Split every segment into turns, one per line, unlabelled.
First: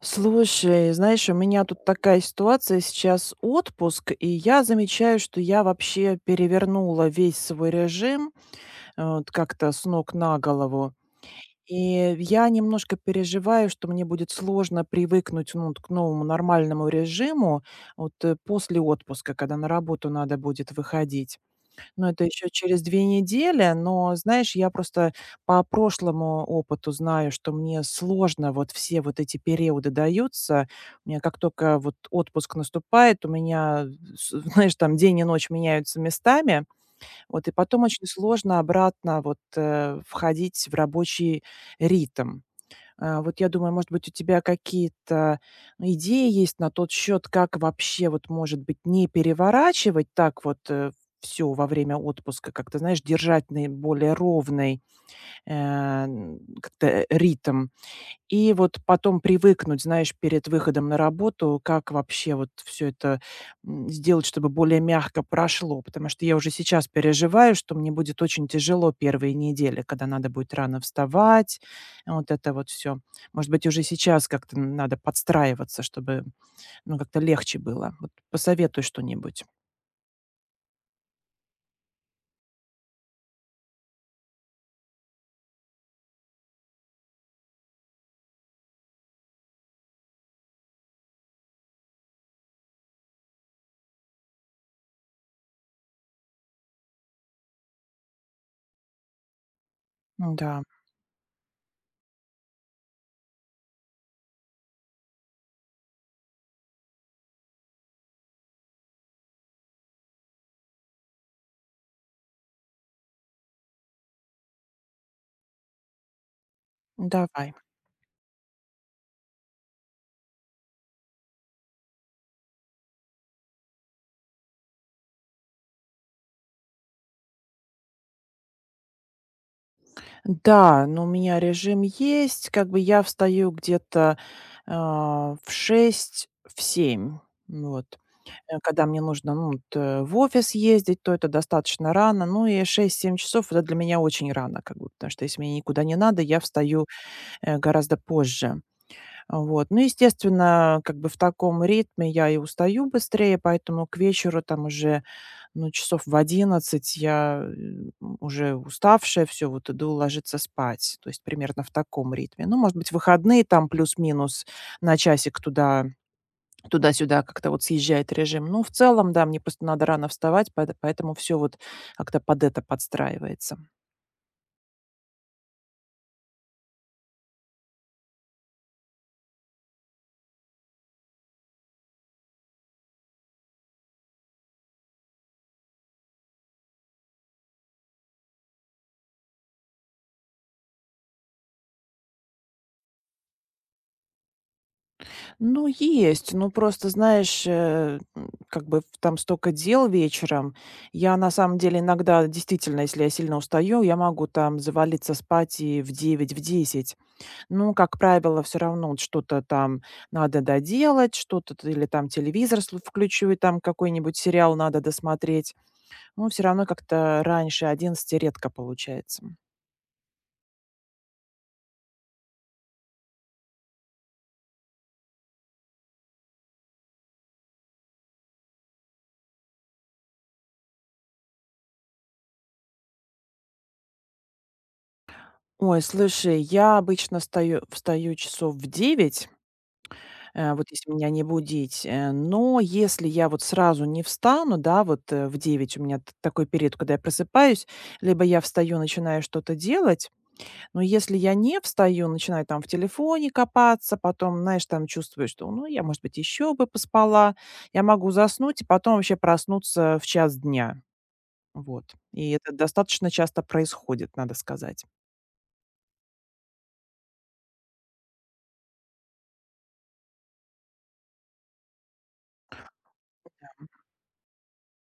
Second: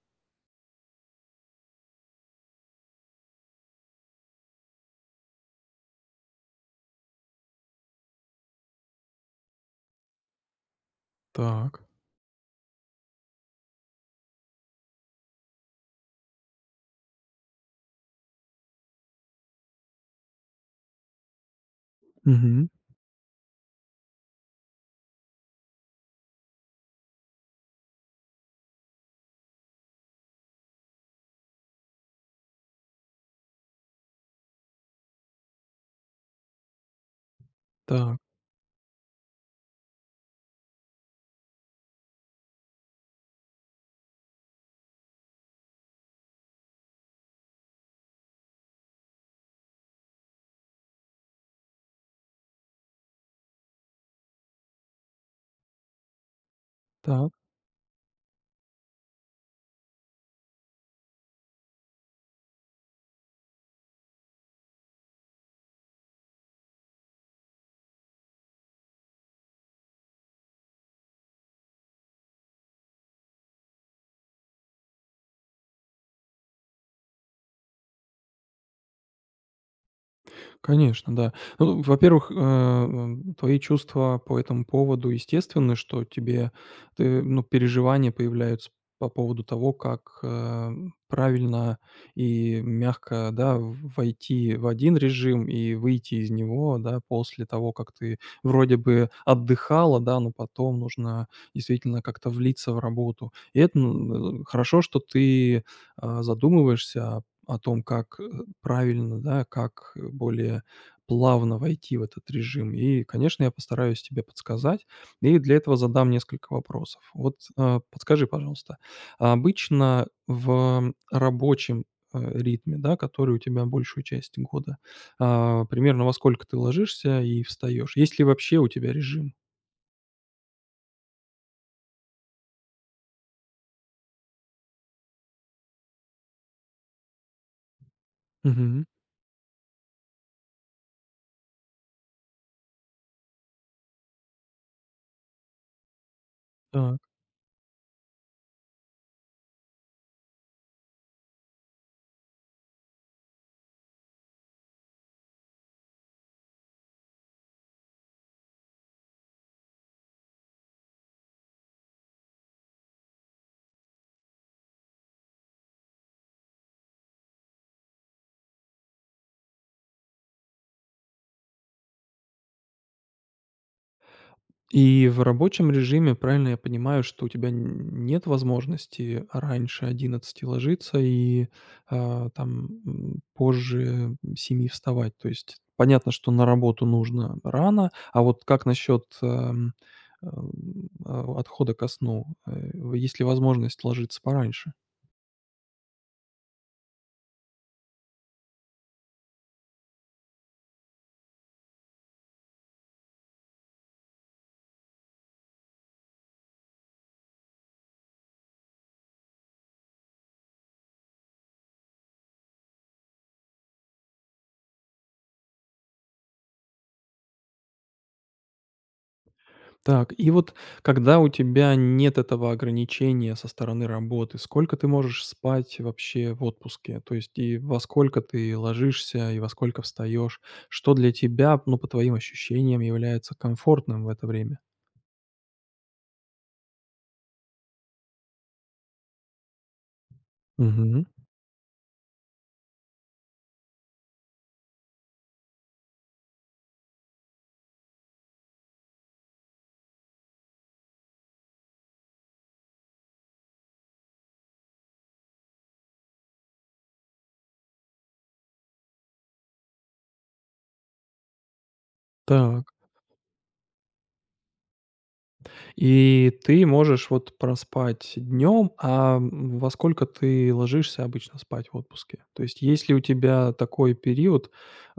Слушай, знаешь, у меня тут такая ситуация, сейчас отпуск, и я замечаю, что я вообще перевернула весь свой режим, вот как-то с ног на голову. И
Так.
я немножко переживаю, что мне будет сложно привыкнуть, ну, вот к новому нормальному режиму вот после отпуска, когда на работу надо будет выходить. Ну, это еще
Мгм.
через 2 недели, но, знаешь, я просто по прошлому опыту знаю, что мне сложно вот все вот эти периоды даются. У меня как только вот отпуск наступает, у меня, с знаешь, там день и ночь меняются местами. Вот, и потом очень
Так,
сложно обратно вот, входить в рабочий ритм. Вот я думаю, может быть, у тебя какие-то ну, идеи есть на тот счет, как вообще вот, может быть, не переворачивать так вот, все во время отпуска, как-то, знаешь, держать наиболее ровный,
так.
ритм. И вот потом привыкнуть, знаешь, перед выходом на работу, как вообще вот все это, сделать, чтобы более мягко прошло. Потому что я уже сейчас переживаю, что мне будет очень тяжело первые недели, когда надо будет рано вставать. Вот это вот все. Может быть, уже сейчас как-то надо подстраиваться, чтобы, ну, как-то легче было. Вот посоветуй что-нибудь.
Конечно, да. Ну, во-первых, твои чувства по этому поводу естественны, что ну, переживания появляются по поводу того, как, правильно и мягко, да, в войти в один режим и выйти из него, да, после того, как ты вроде бы отдыхала, да, но
Да,
потом нужно действительно как-то влиться в работу. И это, хорошо, что ты, задумываешься о том, как, правильно, да, как, более плавно войти в этот режим. И, конечно, я постараюсь тебе подсказать, и для этого задам несколько вопросов. Вот,
давай.
подскажи, пожалуйста, а обычно в рабочем, ритме, да, который у тебя большую часть года, примерно во сколько ты ложишься и встаешь? Есть ли вообще у тебя режим?
Да, но у меня режим есть. Как бы я встаю где-то, в 6 в семь. Вот.
Мгм.
Когда мне нужно, ну, вот, в офис ездить, то это достаточно рано. Ну и шесть-семь часов - это для меня очень рано, как бы, потому что если мне никуда не надо, я встаю, гораздо позже. Вот. Ну, естественно, как бы в таком ритме я и устаю быстрее, поэтому к вечеру там уже ну, часов в 11 я, уже уставшая, все вот иду ложиться спать. То есть примерно в таком ритме. Ну, может быть, выходные там плюс-минус на часик туда -сюда как-то вот съезжает режим. Ну, в целом, да, мне просто надо рано вставать, поэтому все вот как-то под это подстраивается.
И в рабочем режиме, правильно я понимаю, что у тебя н нет возможности раньше одиннадцати ложиться и, там, позже семи вставать? То есть понятно, что на работу нужно рано, а вот как насчет, отхода ко сну? Есть ли возможность ложиться пораньше?
Ну, есть, ну, просто, знаешь, как бы там столько дел вечером. Я на самом деле иногда, действительно, если я сильно устаю, я могу там завалиться спать и в 9 в 10. Ну, как правило, все равно вот что-то там надо доделать, что-то т или там телевизор сл включу, и там какой-нибудь сериал надо досмотреть. Ну, все равно как-то раньше 11 редко получается.
Так, и вот когда у тебя нет этого ограничения со стороны работы, сколько ты можешь спать вообще в отпуске? То есть и во сколько ты ложишься, и во сколько встаешь? Что для тебя, ну, по твоим ощущениям, является комфортным в это время?
Ой, слушай, я обычно встаю часов в 9, вот если
Мгм.
меня не будить, но если я вот сразу не встану, да, вот, в 9 у меня т такой период, когда я просыпаюсь, либо я встаю, начинаю что-то делать. Но если я не встаю, начинаю там в телефоне копаться, потом, знаешь, там чувствую, что, ну, я, может быть, еще бы поспала, я могу заснуть и потом вообще проснуться в час дня. Вот. И это
Так.
достаточно часто происходит, надо сказать.
И ты можешь вот проспать днем, во сколько ты ложишься обычно спать в отпуске? То есть есть ли у тебя такой период,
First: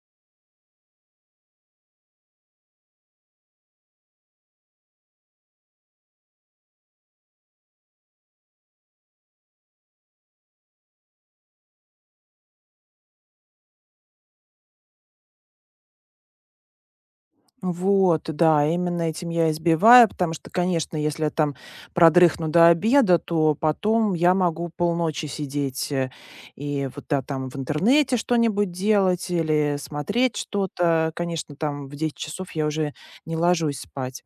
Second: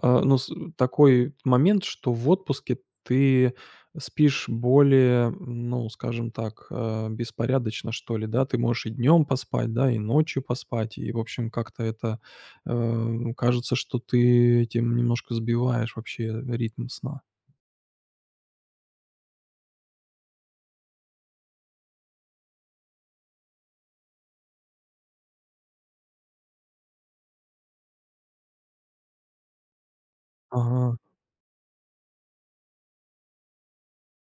ну, такой момент, что в отпуске ты спишь более, ну, скажем так, беспорядочно, что ли, да? Ты можешь и днем поспать, да, и ночью поспать, и, в общем, как-то это кажется, что ты этим немножко сбиваешь вообще ритм сна.
Вот, да, именно этим я избиваю, потому что, конечно, если я там продрыхну до обеда, то потом я могу полночи сидеть и вот да, там в интернете что-нибудь делать или смотреть
Ага.
что-то. Конечно, там в 10 часов я уже не ложусь спать.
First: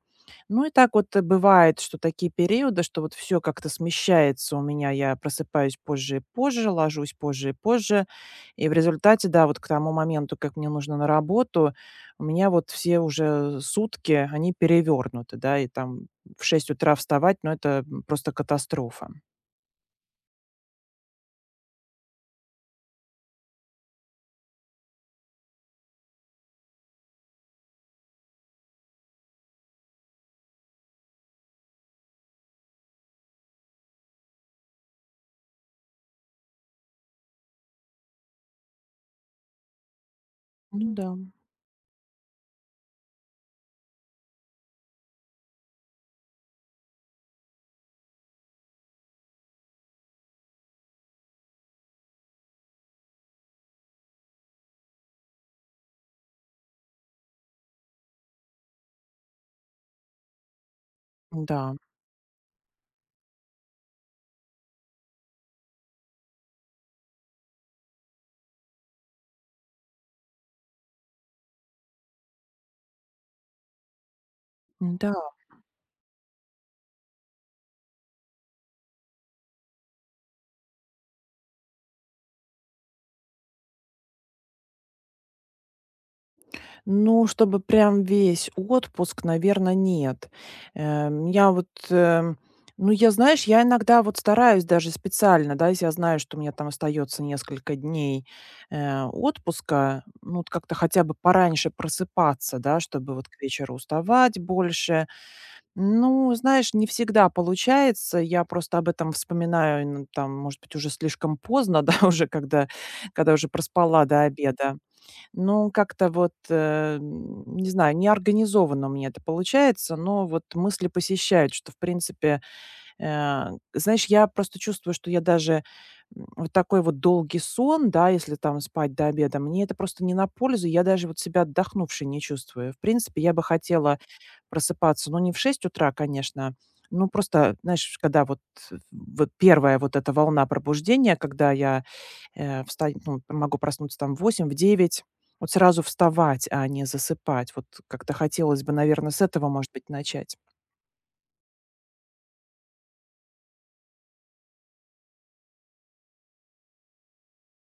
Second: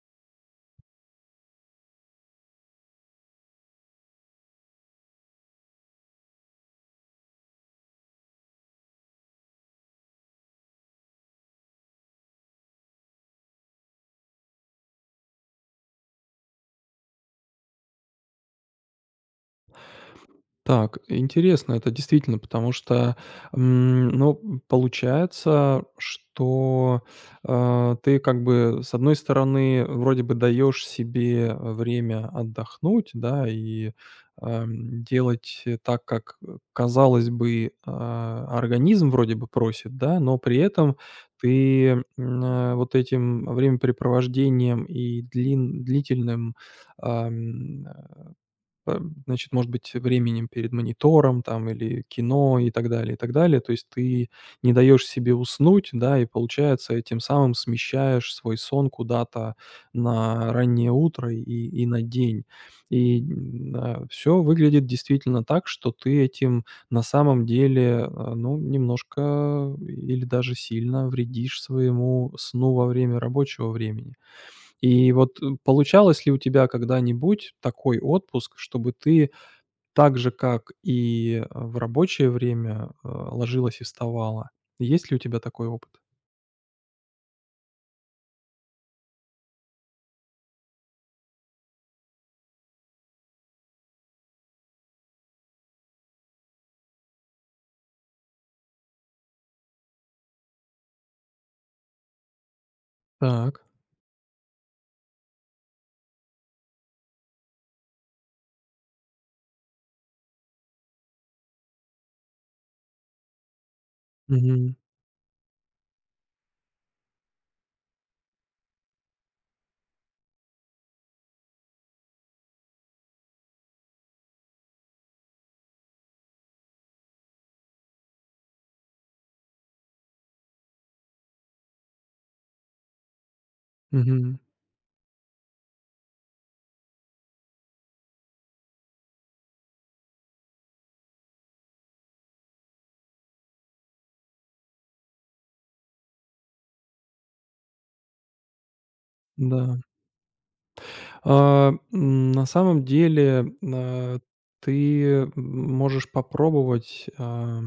Ну и так вот бывает, что такие периоды, что вот все как-то смещается у меня, я просыпаюсь позже и позже, ложусь позже и позже, и в результате, да, вот к тому моменту, как мне нужно на работу, у меня вот все уже сутки, они перевернуты, да, и там в 6 утра вставать, ну, это, просто катастрофа.
Так, интересно это действительно, потому что, ну, получается, что, ты как бы, с одной стороны, вроде бы даешь себе время отдохнуть, да, и, делать так, как, казалось бы, организм вроде бы просит, да, но при
Ну
этом
да.
ты, вот этим времяпрепровождением и длин длительным, эм, э, значит, может быть, временем перед монитором там или кино и так далее, и так далее. То есть ты не даешь себе уснуть, да, и получается, тем самым смещаешь свой сон куда-то на раннее утро
Да,
и на день. И все выглядит действительно так, что ты этим на самом деле, ну, немножко или даже сильно вредишь своему сну во время рабочего времени. И
да.
вот, получалось ли у тебя когда-нибудь такой отпуск, чтобы ты так же, как и, в рабочее время, ложилась и вставала? Есть ли у тебя такой опыт?
Ну, чтобы прям весь отпуск, наверное, нет. Я вот, ну, я, знаешь, я иногда вот стараюсь даже специально, да, если я знаю, что у меня там остается несколько дней, отпуска, ну, вот как-то хотя бы пораньше просыпаться, да, чтобы вот к
Так.
вечеру уставать больше. Ну, знаешь, не всегда получается. Я просто об этом вспоминаю, ну, там, может быть, уже слишком поздно, да, уже когда, когда уже проспала до
Мгм.
обеда. Ну, как-то вот, не знаю, неорганизованно у меня это получается, но вот мысли посещают, что, в принципе, Э, знаешь, я просто чувствую, что я даже, вот такой вот долгий сон, да, если там спать до обеда, мне это просто не на пользу. Я даже вот себя отдохнувшей не чувствую. В принципе, я бы хотела
Мгм.
просыпаться, но не в 6 утра, конечно. Ну, просто, знаешь, когда вот вот первая вот эта волна пробуждения, когда я, э, встань ну, могу проснуться там в 8, в 9, вот сразу вставать, а не засыпать. Вот как-то хотелось бы, наверное, с этого, может
Да.
быть, начать.
На самом деле, ты можешь попробовать,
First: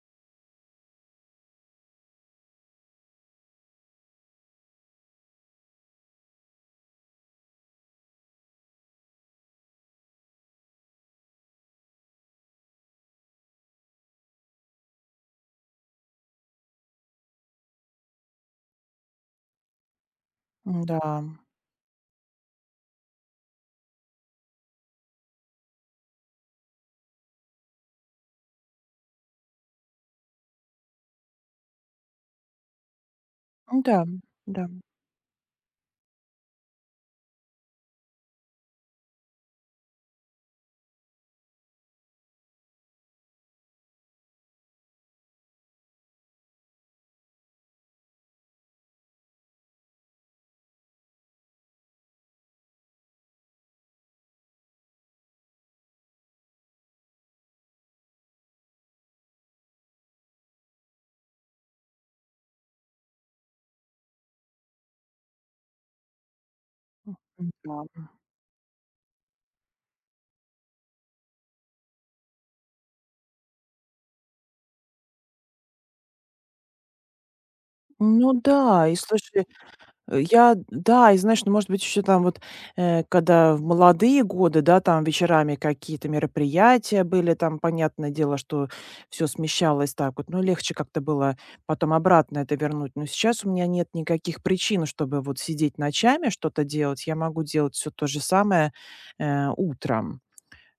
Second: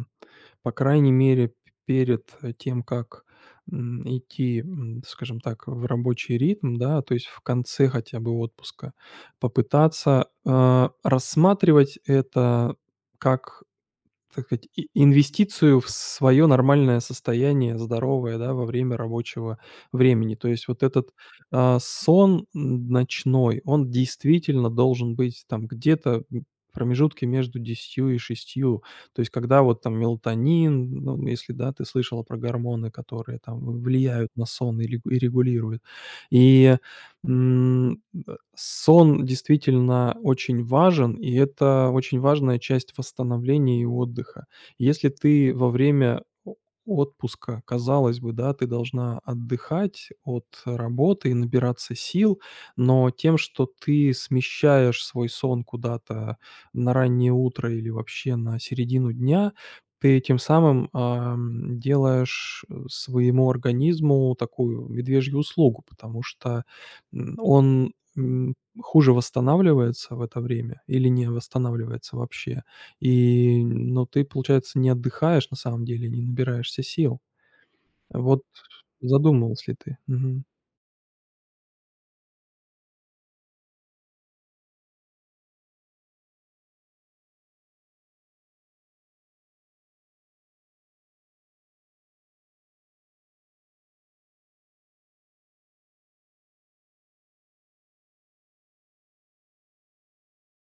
по крайней мере, перед, тем, как, идти, скажем так, в рабочий ритм, да, то есть в конце хотя бы отпуска, попытаться, рассматривать это как, так сказать, инвестицию в свое нормальное состояние, здоровое, да, во время рабочего времени. То есть вот этот, сон ночной, он действительно должен быть там где-то, в промежутке между десятью и шестью. То есть когда вот там мелатонин, ну, если, да, ты слышала про гормоны, которые там
Да, да,
влияют на
да,
сон и регулируют. И М, сон действительно очень важен, и это очень важная часть восстановления и отдыха. Если ты во время о отпуска, казалось бы, да, ты должна отдыхать от работы и набираться сил, но тем, что ты смещаешь свой сон куда-то на раннее утро или вообще на середину дня, ты тем самым, делаешь, своему организму такую медвежью услугу, потому что М, он,
да.
м, хуже восстанавливается в это время или не восстанавливается вообще. И, ну, ты, получается, не отдыхаешь на самом деле, не набираешься сил.
Ну
Вот,
да, и слушай,
задумывался ли ты? Мгм.
я да, и знаешь, ну, может быть, еще там вот, когда в молодые годы, да, там вечерами какие-то мероприятия были, там, понятное дело, что все смещалось так вот, ну, легче как-то было потом обратно это вернуть. Но сейчас у меня нет никаких причин, чтобы вот сидеть ночами, что-то делать. Я могу делать все то же самое, утром.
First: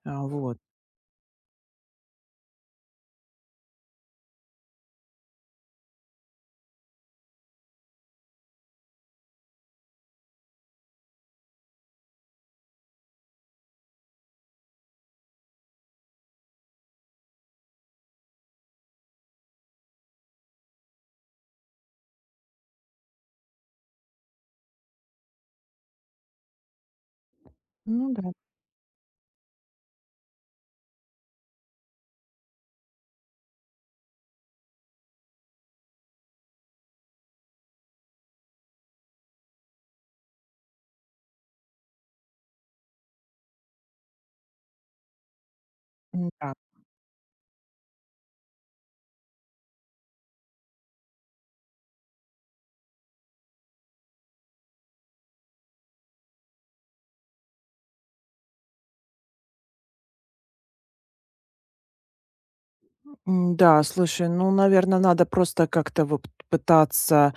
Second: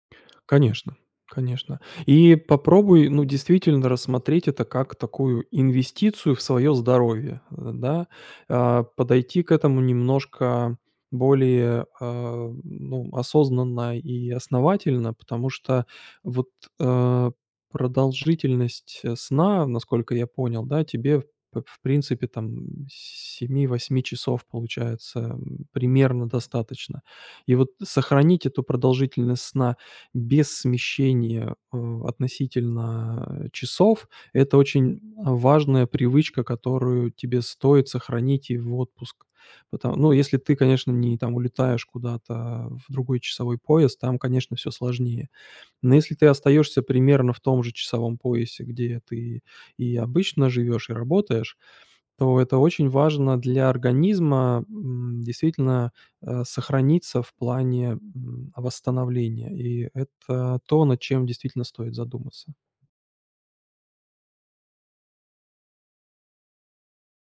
А, вот.
Конечно, конечно. И попробуй, ну, действительно рассмотреть это как такую инвестицию в свое здоровье, да. Подойти к этому немножко более, ну, осознанно и основательно, потому что вот, э, продолжительность, сна, насколько я понял, да, тебе в принципе там семи-восьми часов, получается, примерно достаточно. И вот
Ну да,
сохранить эту продолжительность сна без смещения, относительно, часов. Это очень важная привычка, которую тебе стоит сохранить и в отпуск. Потом, ну, если ты, конечно, не там улетаешь куда-то в другой часовой пояс, там, конечно, все сложнее. Но если ты
м-да.
остаешься примерно в том же часовом поясе, где ты и обычно живешь и работаешь, то это очень важно для организма, действительно, сохраниться в плане, восстановления. И это то, над чем действительно стоит задуматься.
М-да, слушай, ну, наверное, надо просто как-то вот пытаться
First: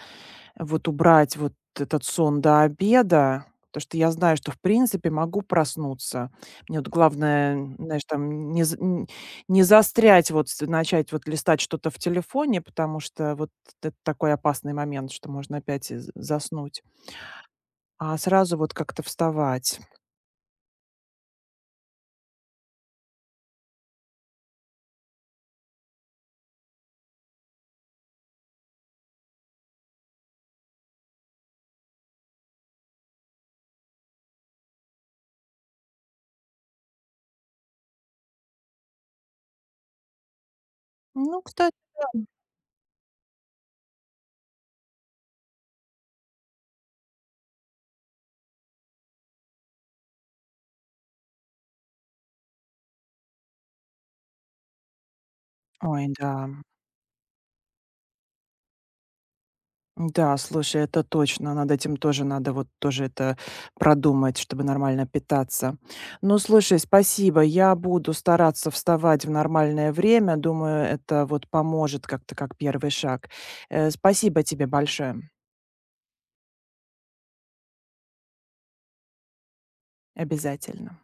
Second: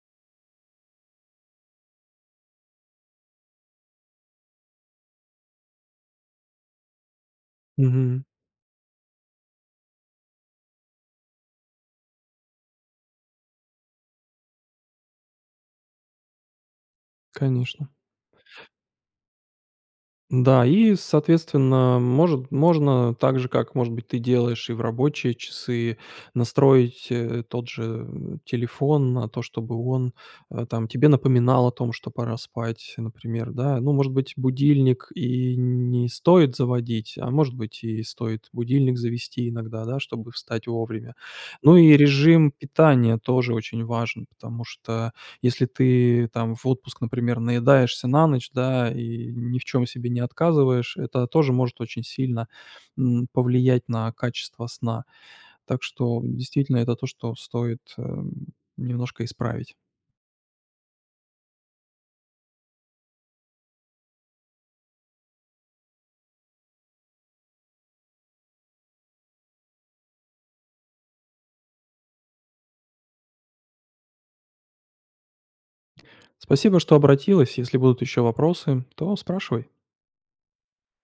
вот убрать вот этот сон до обеда, потому что я знаю, что в принципе могу проснуться. Мне вот главное, знаешь,
Мгм.
там не з н не застрять, вот с начать вот листать что-то в телефоне, потому что вот это такой опасный момент, что можно опять и з заснуть,
Конечно.
а сразу вот как-то вставать.
Да, и, соответственно, может, можно так же, как, может быть, ты делаешь и в рабочие часы, настроить, тот же, телефон на то, чтобы он, там тебе напоминал о том, что пора спать, например, да. Ну, может быть, будильник и не стоит заводить, а может быть, и стоит будильник завести иногда, да, чтобы встать вовремя.
Ну, кстати
Ну и режим питания тоже очень важен, потому что если ты там в отпуск, например, наедаешься на ночь, да, и ни в чем себе не отказываешь, это тоже может очень сильно, повлиять на качество сна. Так
ой,
что
да.
действительно это то, что стоит, немножко исправить.
Да, слушай, это точно. Над этим тоже надо вот тоже это продумать, чтобы нормально питаться. Ну, слушай, спасибо. Я буду стараться вставать в нормальное время. Думаю, это вот поможет как-то как первый шаг. Спасибо тебе большое.
Спасибо, что обратилась. Если будут еще вопросы, то спрашивай.
Обязательно.